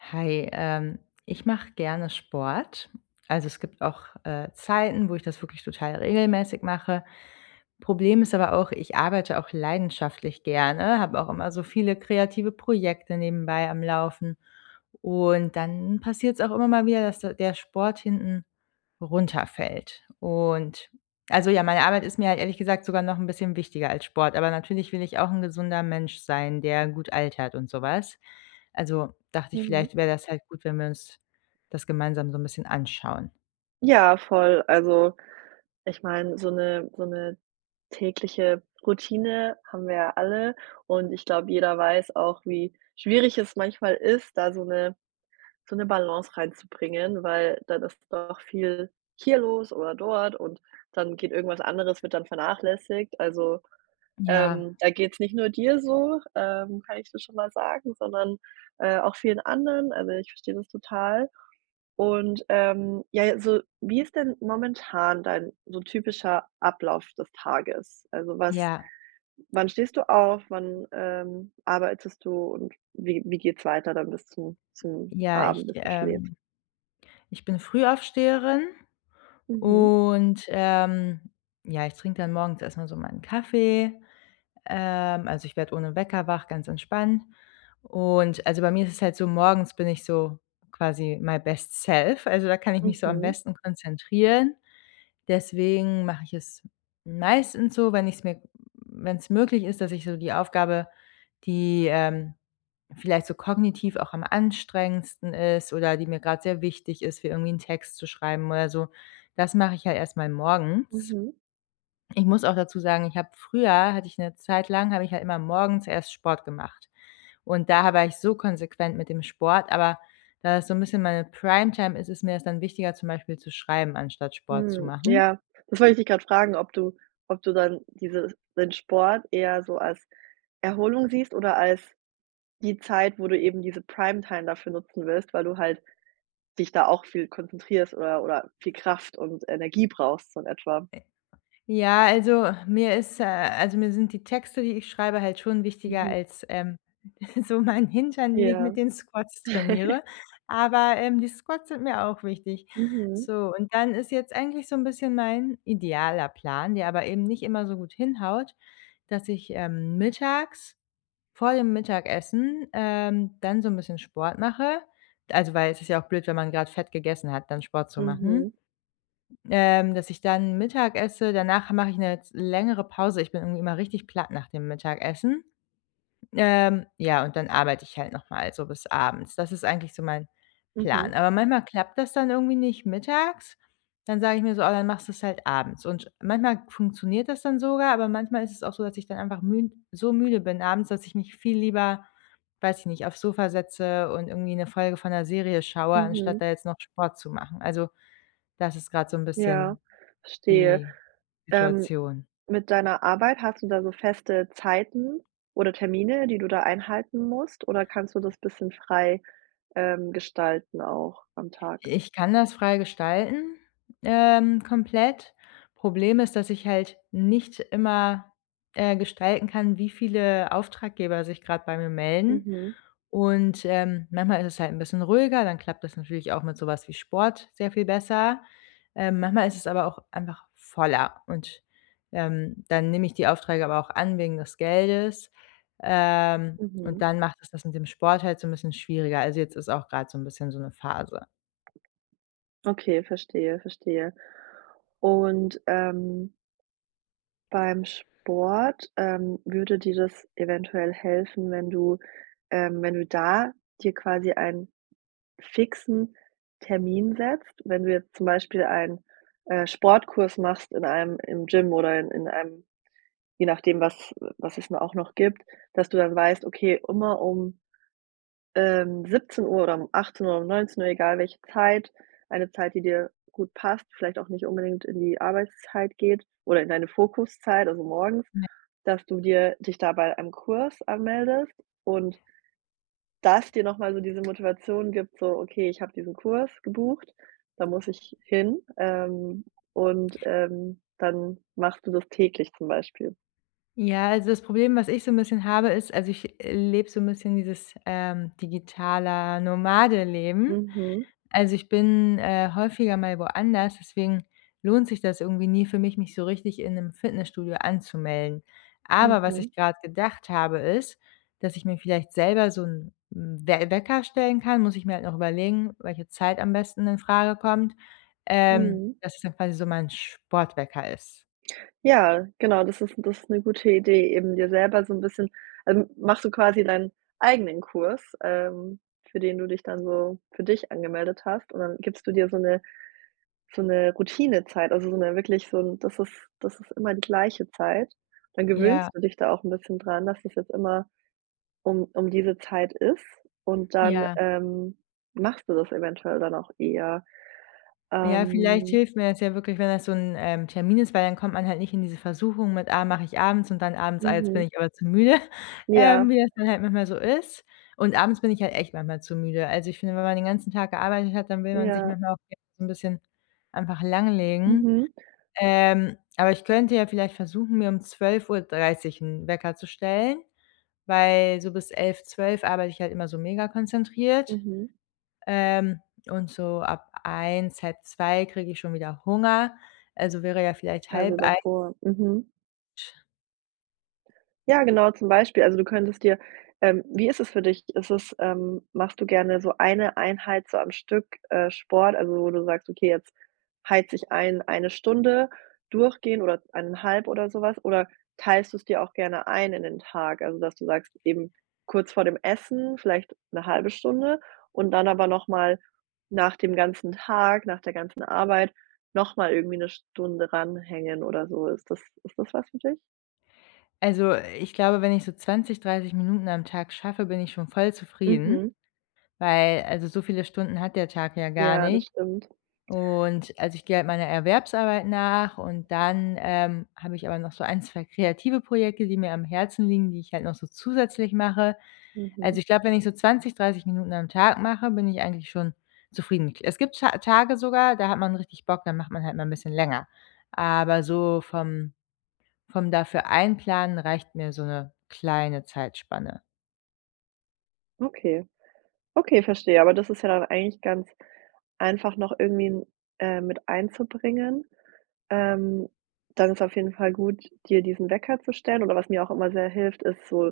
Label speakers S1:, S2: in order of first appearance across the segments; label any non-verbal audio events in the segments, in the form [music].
S1: Hi, ähm, ich mache gerne Sport. Also, es gibt auch, äh, Zeiten, wo ich das wirklich total regelmäßig mache. Problem ist aber auch, ich arbeite auch leidenschaftlich gerne, habe auch immer so viele kreative Projekte nebenbei am Laufen und dann passiert es auch immer mal wieder, dass der der Sport hinten runterfällt. Und, also, ja, meine Arbeit ist mir ehrlich gesagt sogar noch 'n bisschen wichtiger als Sport, aber natürlich will ich auch 'n gesunder Mensch sein, der gut altert und sowas. Also, dachte ich,
S2: Mhm.
S1: vielleicht wäre das halt gut, wenn wir uns das gemeinsam so' n bisschen anschauen.
S2: Ja, voll. Also, ich meine, so 'ne so 'ne tägliche Routine haben wir ja alle und ich glaube, jeder weiß auch, wie schwierig es manchmal ist da so 'ne so 'ne Balance reinzubringen, weil dann ist doch viel hier los oder dort und dann geht irgendwas anderes wird dann vernachlässigt. Also,
S1: Ja.
S2: ähm, da geht's nicht nur dir so, ähm, kann ich dir schon mal sagen, sondern, äh, auch vielen anderen. Also, ich verstehe das total. Und, ähm, ja, also wie ist denn momentan dein so typischer Ablauf das Tages? Also, was
S1: Ja.
S2: wann stehst du auf? Wann, ähm, arbeitest du und wie wie geht es weiter dann bis zum zum
S1: Ja, ich
S2: Abend, bis du schläfst?
S1: ähm, ich bin Frühaufsteherin
S2: Mhm.
S1: und, ähm, ja, ich trinke dann morgens erstmal so meinen Kaffee. Ähm, also, ich werde ohne Wecker wach, ganz entspannt. Und, also, bei mir ist es halt so, morgens bin ich so quasi my best self, also, da kann ich mich so am
S2: Mhm.
S1: besten konzentrieren. Deswegen mache ich es meistens so, wenn ich es mir w wenn es möglich ist, dass ich so die Aufgabe, die, ähm, vielleicht so kognitiv auch am anstrengendsten ist oder die mir grad sehr wichtig ist, wie irgendwie einen Text zu schreiben oder so. Das mache ich halt erstmal morgens.
S2: Mhm.
S1: Ich muss auch dazu sagen, ich habe früher hatte ich 'ne Zeit lang habe ich halt immer morgens erst Sport gemacht. Und daher war ich so konsequent mit dem Sport, aber da ist so 'n bisschen meine Primetime ist, ist mir das dann wichtiger, zum Beispiel zu schreiben, anstatt Sport zu
S2: Hm,
S1: machen.
S2: ja, das wollte ich dich gerade fragen, ob du ob du dann, diese den Sport eher so als Erholung siehst oder als die Zeit, wo du eben diese Primetime dafür nutzen willst, weil du halt dich da auch viel konzentrierst oder oder viel Kraft und Energie brauchst, so in etwa.
S1: Äh, ja, also, mir ist äh, also, mir sind die Texte, die ich schreibe halt schon wichtiger
S2: Mhm.
S1: als, ähm, [chuckles] so mein Hintern, den ich
S2: Ja.
S1: mit den Squats
S2: [chuckles]
S1: trainiere, aber, ähm, die Squats sind mir auch wichtig.
S2: Mhm.
S1: So und dann ist jetzt eigentlich so 'n bisschen mein idealer Plan, der aber eben nicht immer so gut hinhaut, dass ich, ähm, mittags, vor dem Mittagessen, ähm, dann so 'n bisschen Sport mache. Also, weil es ist ja auch blöd, wenn man gerade Fett gegessen hat, dann Sport zu
S2: Mhm.
S1: machen. Ähm, dass ich dann Mittag esse, danach mache ich 'ne z längere Pause. Ich bin irgendwie immer richtig platt nach dem Mittagessen. Ähm, ja, und dann arbeite ich halt nochmal so bis abends. Das ist eigentlich so mein
S2: Mhm.
S1: Plan. Aber manchmal klappt das dann irgendwie nicht mittags, dann sage ich mir so: „Ah, dann machst du es halt abends" und sch manchmal funktioniert das dann sogar, aber manchmal ist es auch so, dass ich dann einfach münd so müde bin abends, dass ich mich viel lieber, weiß ich nicht, aufs Sofa setze und irgendwie 'ne Folge von 'ner Serie schaue, anstatt
S2: Mhm.
S1: da jetzt noch Sport zu machen. Also, das ist gerade so 'n
S2: Ja,
S1: bisschen
S2: verstehe.
S1: die
S2: Dann,
S1: Situation.
S2: mit deiner Arbeit hast du da so feste Zeiten oder Termine, die du da einhalten musst, oder kannst du
S1: Ja.
S2: das bisschen frei, ähm, gestalten auch am Tag?
S1: I ich kann das frei gestalten, ähm, komplett. Problem ist, dass ich halt nicht immer, äh, gestalten kann, wie viele Auftraggeber sich gerade bei mir melden
S2: Mhm.
S1: und, ähm, manchmal ist es halt 'n bisschen ruhiger, dann klappt das natürlich auch mit sowas wie Sport sehr viel besser. Ähm, manchmal ist es aber auch einfach voller und, ähm, dann nehme ich die Aufträge aber auch an wegen des Geldes, ähm, und
S2: Mhm.
S1: dann macht es das mit dem Sport halt so 'n bisschen schwieriger. Also, jetzt ist auch gerade so 'n bisschen so 'ne Phase.
S2: Okay, verstehe, verstehe. Und ähm beim Sport, ähm, würde dir das eventuell helfen, wenn du, ähm wenn du da dir quasi einen fixen Termin setzt? Wenn du jetzt zum Beispiel einen, äh, Sportkurs machst in einem im Gym oder in in einem je nachdem, was was es nur auch noch gibt, dass du dann weißt, okay, immer um, ähm, 17 oder um 18 oder um 19, egal welche Zeit, eine Zeit, die dir gut passt, vielleicht auch nicht unbedingt in die Arbeitszeit geht oder in deine Fokuszeit, also morgens,
S1: [unintelligible]
S2: dass du dir dich da bei einem Kurs anmeldest und das dir nochmal so diese Motivation gibt, so: „Okay, ich habe diesen Kurs gebucht, da muss ich hin." Ähm, und, ähm, dann machst du das täglich, zum Beispiel.
S1: Ja, also das Problem, was ich so 'n bisschen habe, ist also ich lebe so 'n bisschen dieses, ähm, digitale Nomadenleben.
S2: Mhm.
S1: Also, ich bin, äh, häufiger mal woanders, deswegen lohnt sich das irgendwie nie für mich, mich so richtig in 'nem Fitnessstudio anzumelden. Aber was
S2: Mhm.
S1: ich gerade gedacht habe, ist, dass ich mir vielleicht selber so 'n 'n We Wecker stellen kann, muss ich mir halt noch überlegen, welche Zeit am besten in Frage kommt, ähm,
S2: Mhm.
S1: das es dann quasi so mein Sportwecker ist.
S2: Ja, genau, das ist das ist 'ne gute Idee, eben dir selber so 'n bisschen ähm, machst du quasi deinen eigenen Kurs, ähm, für den du dich dann so für dich angemeldet hast und dann gibst du dir so 'ne so 'ne Routinezeit. Also so 'ne wirklich so 'n das ist das ist immer die gleiche Zeit. Dann
S1: Ja.
S2: gewöhnst du dich da auch 'n bisschen daran, dass es jetzt immer um um diese Zeit ist. Und dann,
S1: Ja.
S2: ähm, machst du das eventuell dann auch eher.
S1: Ja, vielleicht
S2: Ähm.
S1: hilft mir das ja wirklich, wenn das so 'n, ähm, Termin ist, weil dann kommt man halt nicht in diese Versuchung mit: „Ah, mache ich abends,“ und dann abends: „Ah, jetzt bin
S2: Mhm.
S1: ich aber zu müde,“ [chuckles] ähm,
S2: Ja.
S1: wie das dann halt manchmal so ist. Und abends bin ich halt echt manchmal zu müde. Also, ich finde, wenn man den ganzen Tag gearbeitet hat, dann will man sich
S2: Ja.
S1: manchmal auch [unintelligible] so 'n bisschen einfach langlegen.
S2: Mhm.
S1: Ähm, aber ich könnte ja vielleicht versuchen, mir um 12:30 'n Wecker zu stellen, weil so bis 11, 12 arbeite ich halt immer so mega konzentriert.
S2: Mhm.
S1: Ähm, und so ab 1, 1:30 kriege ich schon wieder Hunger, also wäre ja vielleicht
S2: Also
S1: 12:30
S2: davor, mhm. Ja, genau, zum Beispiel. Also, du könntest dir ähm, wie ist es für dich? Ist es ähm, machst du gerne so eine Einheit so am Stück, äh, Sport, also wo du sagst: „Okay, jetzt heize ich ein eine Stunde durchgehend oder 1 1/2“ oder sowas, oder teilst du's dir auch gerne ein in den Tag? Also dass du sagst, eben kurz vor dem Essen, vielleicht 'ne halbe Stunde und dann aber nochmal nach dem ganzen Tag, nach der ganzen Arbeit nochmal irgendwie 'ne Stunde ran hängen oder so. Ist das ist das was für dich?
S1: Also, ich glaube, wenn ich so 20, 30 Minuten am Tag schaffe, bin ich schon voll zufrieden,
S2: Mhm.
S1: weil, also, so viele Stunden hat der Tag ja gar
S2: Ja, das
S1: nicht.
S2: stimmt.
S1: Und also, ich gehe halt meiner Erwerbsarbeit nach und dann, ähm, habe ich aber noch so ein, 2 kreative Projekte, die mir am Herzen liegen, die ich halt noch so zusätzlich mache. Also
S2: Mhm.
S1: ich glaube, wenn ich so 20, 30 Minuten am Tag mache, bin ich eigentlich schon zufrieden. Es gibt Ta Tage sogar, da hat man richtig Bock, da macht man halt mal 'n bisschen länger. Aber so vom vom dafür einplanen reicht mir so 'ne kleine Zeitspanne.
S2: Okay. Okay, verstehe, aber das ist ja dann eigentlich ganz einfach noch irgendwie, äh, mit einzubringen. Ähm, dann ist auf jeden Fall gut, dir diesen Wecker zu stellen oder was mir auch immer sehr hilft, ist so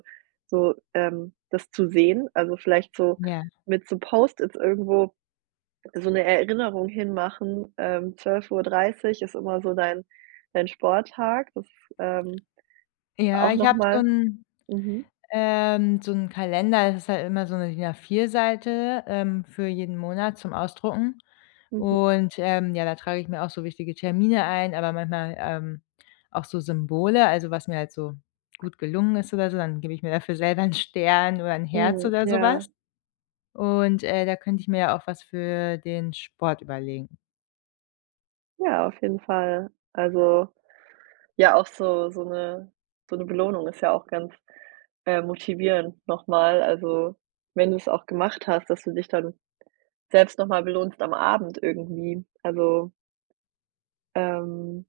S2: so ähm, das zu sehen, also, vielleicht so
S1: Ja.
S2: mit so Post-its irgendwo so 'ne Erinnerung hinmachen. Ähm, 12:30 Uhr ist immer so dein dein Sporttag, das ist, ähm,
S1: Ja,
S2: auch
S1: ich
S2: noch
S1: habe so
S2: mal
S1: 'n
S2: mhm.
S1: ähm, so 'n Kalender, ist halt immer so 'ne DIN A4 Seite, ähm, für jeden Monat zum Ausdrucken
S2: Mhm.
S1: und, ähm, ja, da trage ich mir auch so wichtige Termine ein, aber manchmal, ähm, auch so Symbole, also, was mir halt so gut gelungen ist oder so, dann gebe ich mir dafür selber 'n Stern oder 'n Herz
S2: Mhm,
S1: oder sowas.
S2: ja.
S1: Und, äh, da könnte ich mir ja auch was für den Sport überlegen.
S2: Ja, auf jeden Fall. Also, ja, auch so so 'ne so 'ne Belohnung ist ja auch ganz, äh, motivierend nochmal. Also, wenn du es auch gemacht hast, dass du dich dann selbst nochmal belohnst am Abend irgendwie. Also ähm,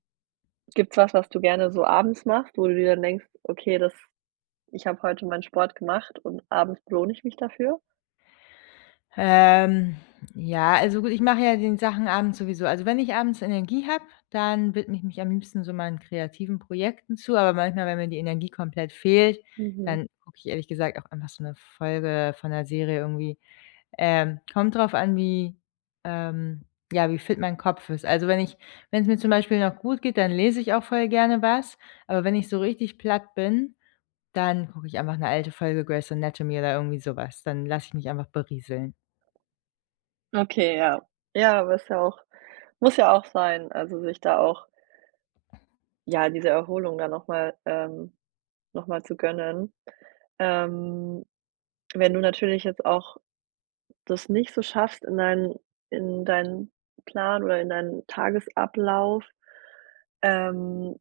S2: gibt's was, was du gerne so abends machst, wo du dir dann denkst: „Okay, das ich habe heute meinen Sport gemacht und abends belohne ich mich dafür"?
S1: Ähm, ja, also gut, ich mache ja die Sachen abends sowieso. Also wenn ich abends Energie habe, dann widme ich mich am liebsten so meinen kreativen Projekten zu, aber manchmal, wenn mir die Energie komplett fehlt,
S2: Mhm.
S1: dann gucke ich ehrlich gesagt auch einfach so 'ne Folge von 'ner Serie irgendwie. Ähm, kommt drauf an, wie ähm, ja, wie fit mein Kopf ist. Also wenn ich wenn's mir zum Beispiel noch gut geht, dann lese ich auch voll gerne was, aber wenn ich so richtig platt bin, dann gucke ich einfach 'ne alte Folge Grey's Anatomy oder irgendwie sowas. Dann lasse ich mich einfach berieseln.
S2: Okay, ja. Ja, aber ist ja auch muss ja auch sein, also sich da auch ja, diese Erholung dann nochmal ähm, nochmal zu gönnen. Ähm, wenn du natürlich jetzt auch das nicht so schaffst in dein in deinen Plan oder in deinen Tagesablauf, ähm,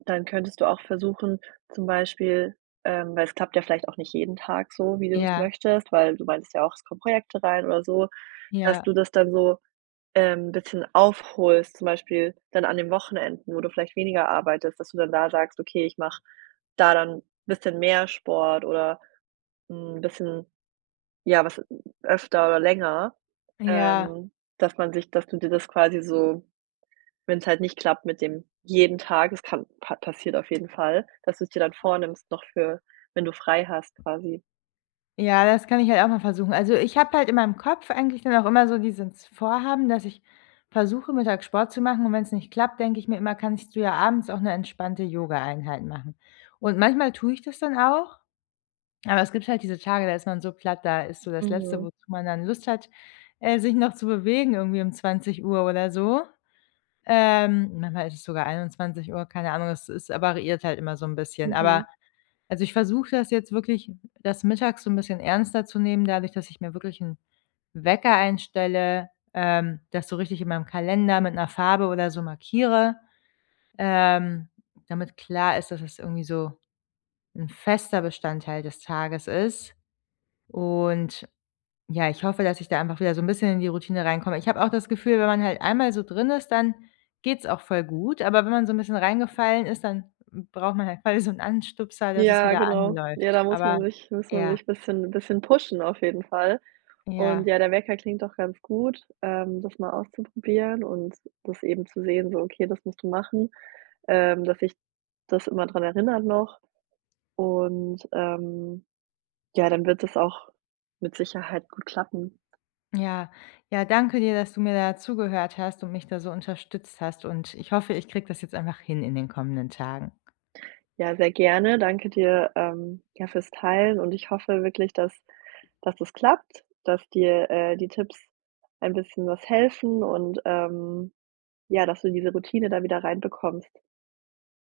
S2: dann könntest du auch versuchen, zum Beispiel ähm, weil es klappt ja vielleicht auch nicht jeden Tag so, wie du es
S1: Ja.
S2: möchtest, weil du meintest ja auch, es kommen Projekte rein oder so, dass du
S1: Ja.
S2: das dann so, ähm, bisschen aufholst, zum Beispiel dann an den Wochenenden, wo du vielleicht weniger arbeitest, dass du dann da sagst: „Okay, ich mache da dann bisschen mehr Sport oder 'n bisschen ja, was öfter oder länger.“
S1: Ja.
S2: Ähm, dass man sich dass du dir das quasi so, wenn's halt nicht klappt mit dem jeden Tag es kann pa passiert auf jeden Fall, dass du es dir dann vornimmst noch für wenn du frei hast quasi.
S1: Ja, das kann ich halt auch mal versuchen. Also ich habe halt in meinem Kopf eigentlich dann auch immer so dieses Vorhaben, dass ich versuche, mittags Sport zu machen, und wenn's nicht klappt, denke ich mir immer, kannst du ja abends auch 'ne entspannte Yoga-Einheit machen. Und manchmal tue ich das dann auch. Aber es gibt halt diese Tage, da ist man so platt, da ist so das letzte,
S2: Mhm.
S1: wozu man dann Lust hat, äh, sich noch zu bewegen irgendwie um 20:00 oder so. Ähm, manchmal ist es sogar 21:00, keine Ahnung, es ist variiert halt immer so 'n bisschen, aber
S2: Mhm.
S1: also ich versuche das jetzt wirklich, das mittags so 'n bisschen ernster zu nehmen, dadurch, dass ich mir wirklich 'n Wecker einstelle, ähm, das so richtig in meinem Kalender mit 'ner Farbe oder so markiere, ähm, damit klar ist, dass es irgendwie so 'n fester Bestandteil des Tages ist und, ja, ich hoffe, dass ich da einfach wieder so 'n bisschen in die Routine reinkomme. Ich habe auch das Gefühl, wenn man halt einmal so drin ist, dann geht's auch voll gut, aber wenn man so 'n bisschen reingefallen ist, dann braucht man halt quasi so 'n Anstupser, dass es
S2: Ja,
S1: wieder
S2: genau. Ja,
S1: anläuft.
S2: da muss
S1: Aber
S2: man sich muss man
S1: ja.
S2: sich bisschen bisschen pushen auf jeden Fall. Und
S1: Ja.
S2: ja, der Wecker klingt doch ganz gut, ähm, das mal auszuprobieren und das eben zu sehen, so okay, das musst du machen, ähm, dass dich das immer daran erinnert noch und, ähm, ja, dann wird das auch mit Sicherheit gut klappen.
S1: Ja. Ja, danke dir, dass du mir da zugehört hast und mich da so unterstützt hast und ich hoffe, ich kriege das jetzt einfach hin in den kommenden Tagen.
S2: Ja, sehr gerne. Danke dir, ähm, ja, fürs Teilen und ich hoffe wirklich, dass dass das klappt, dass dir, äh, die Tipps ein bisschen was helfen und, ähm, ja, dass du diese Routine da wieder reinbekommst.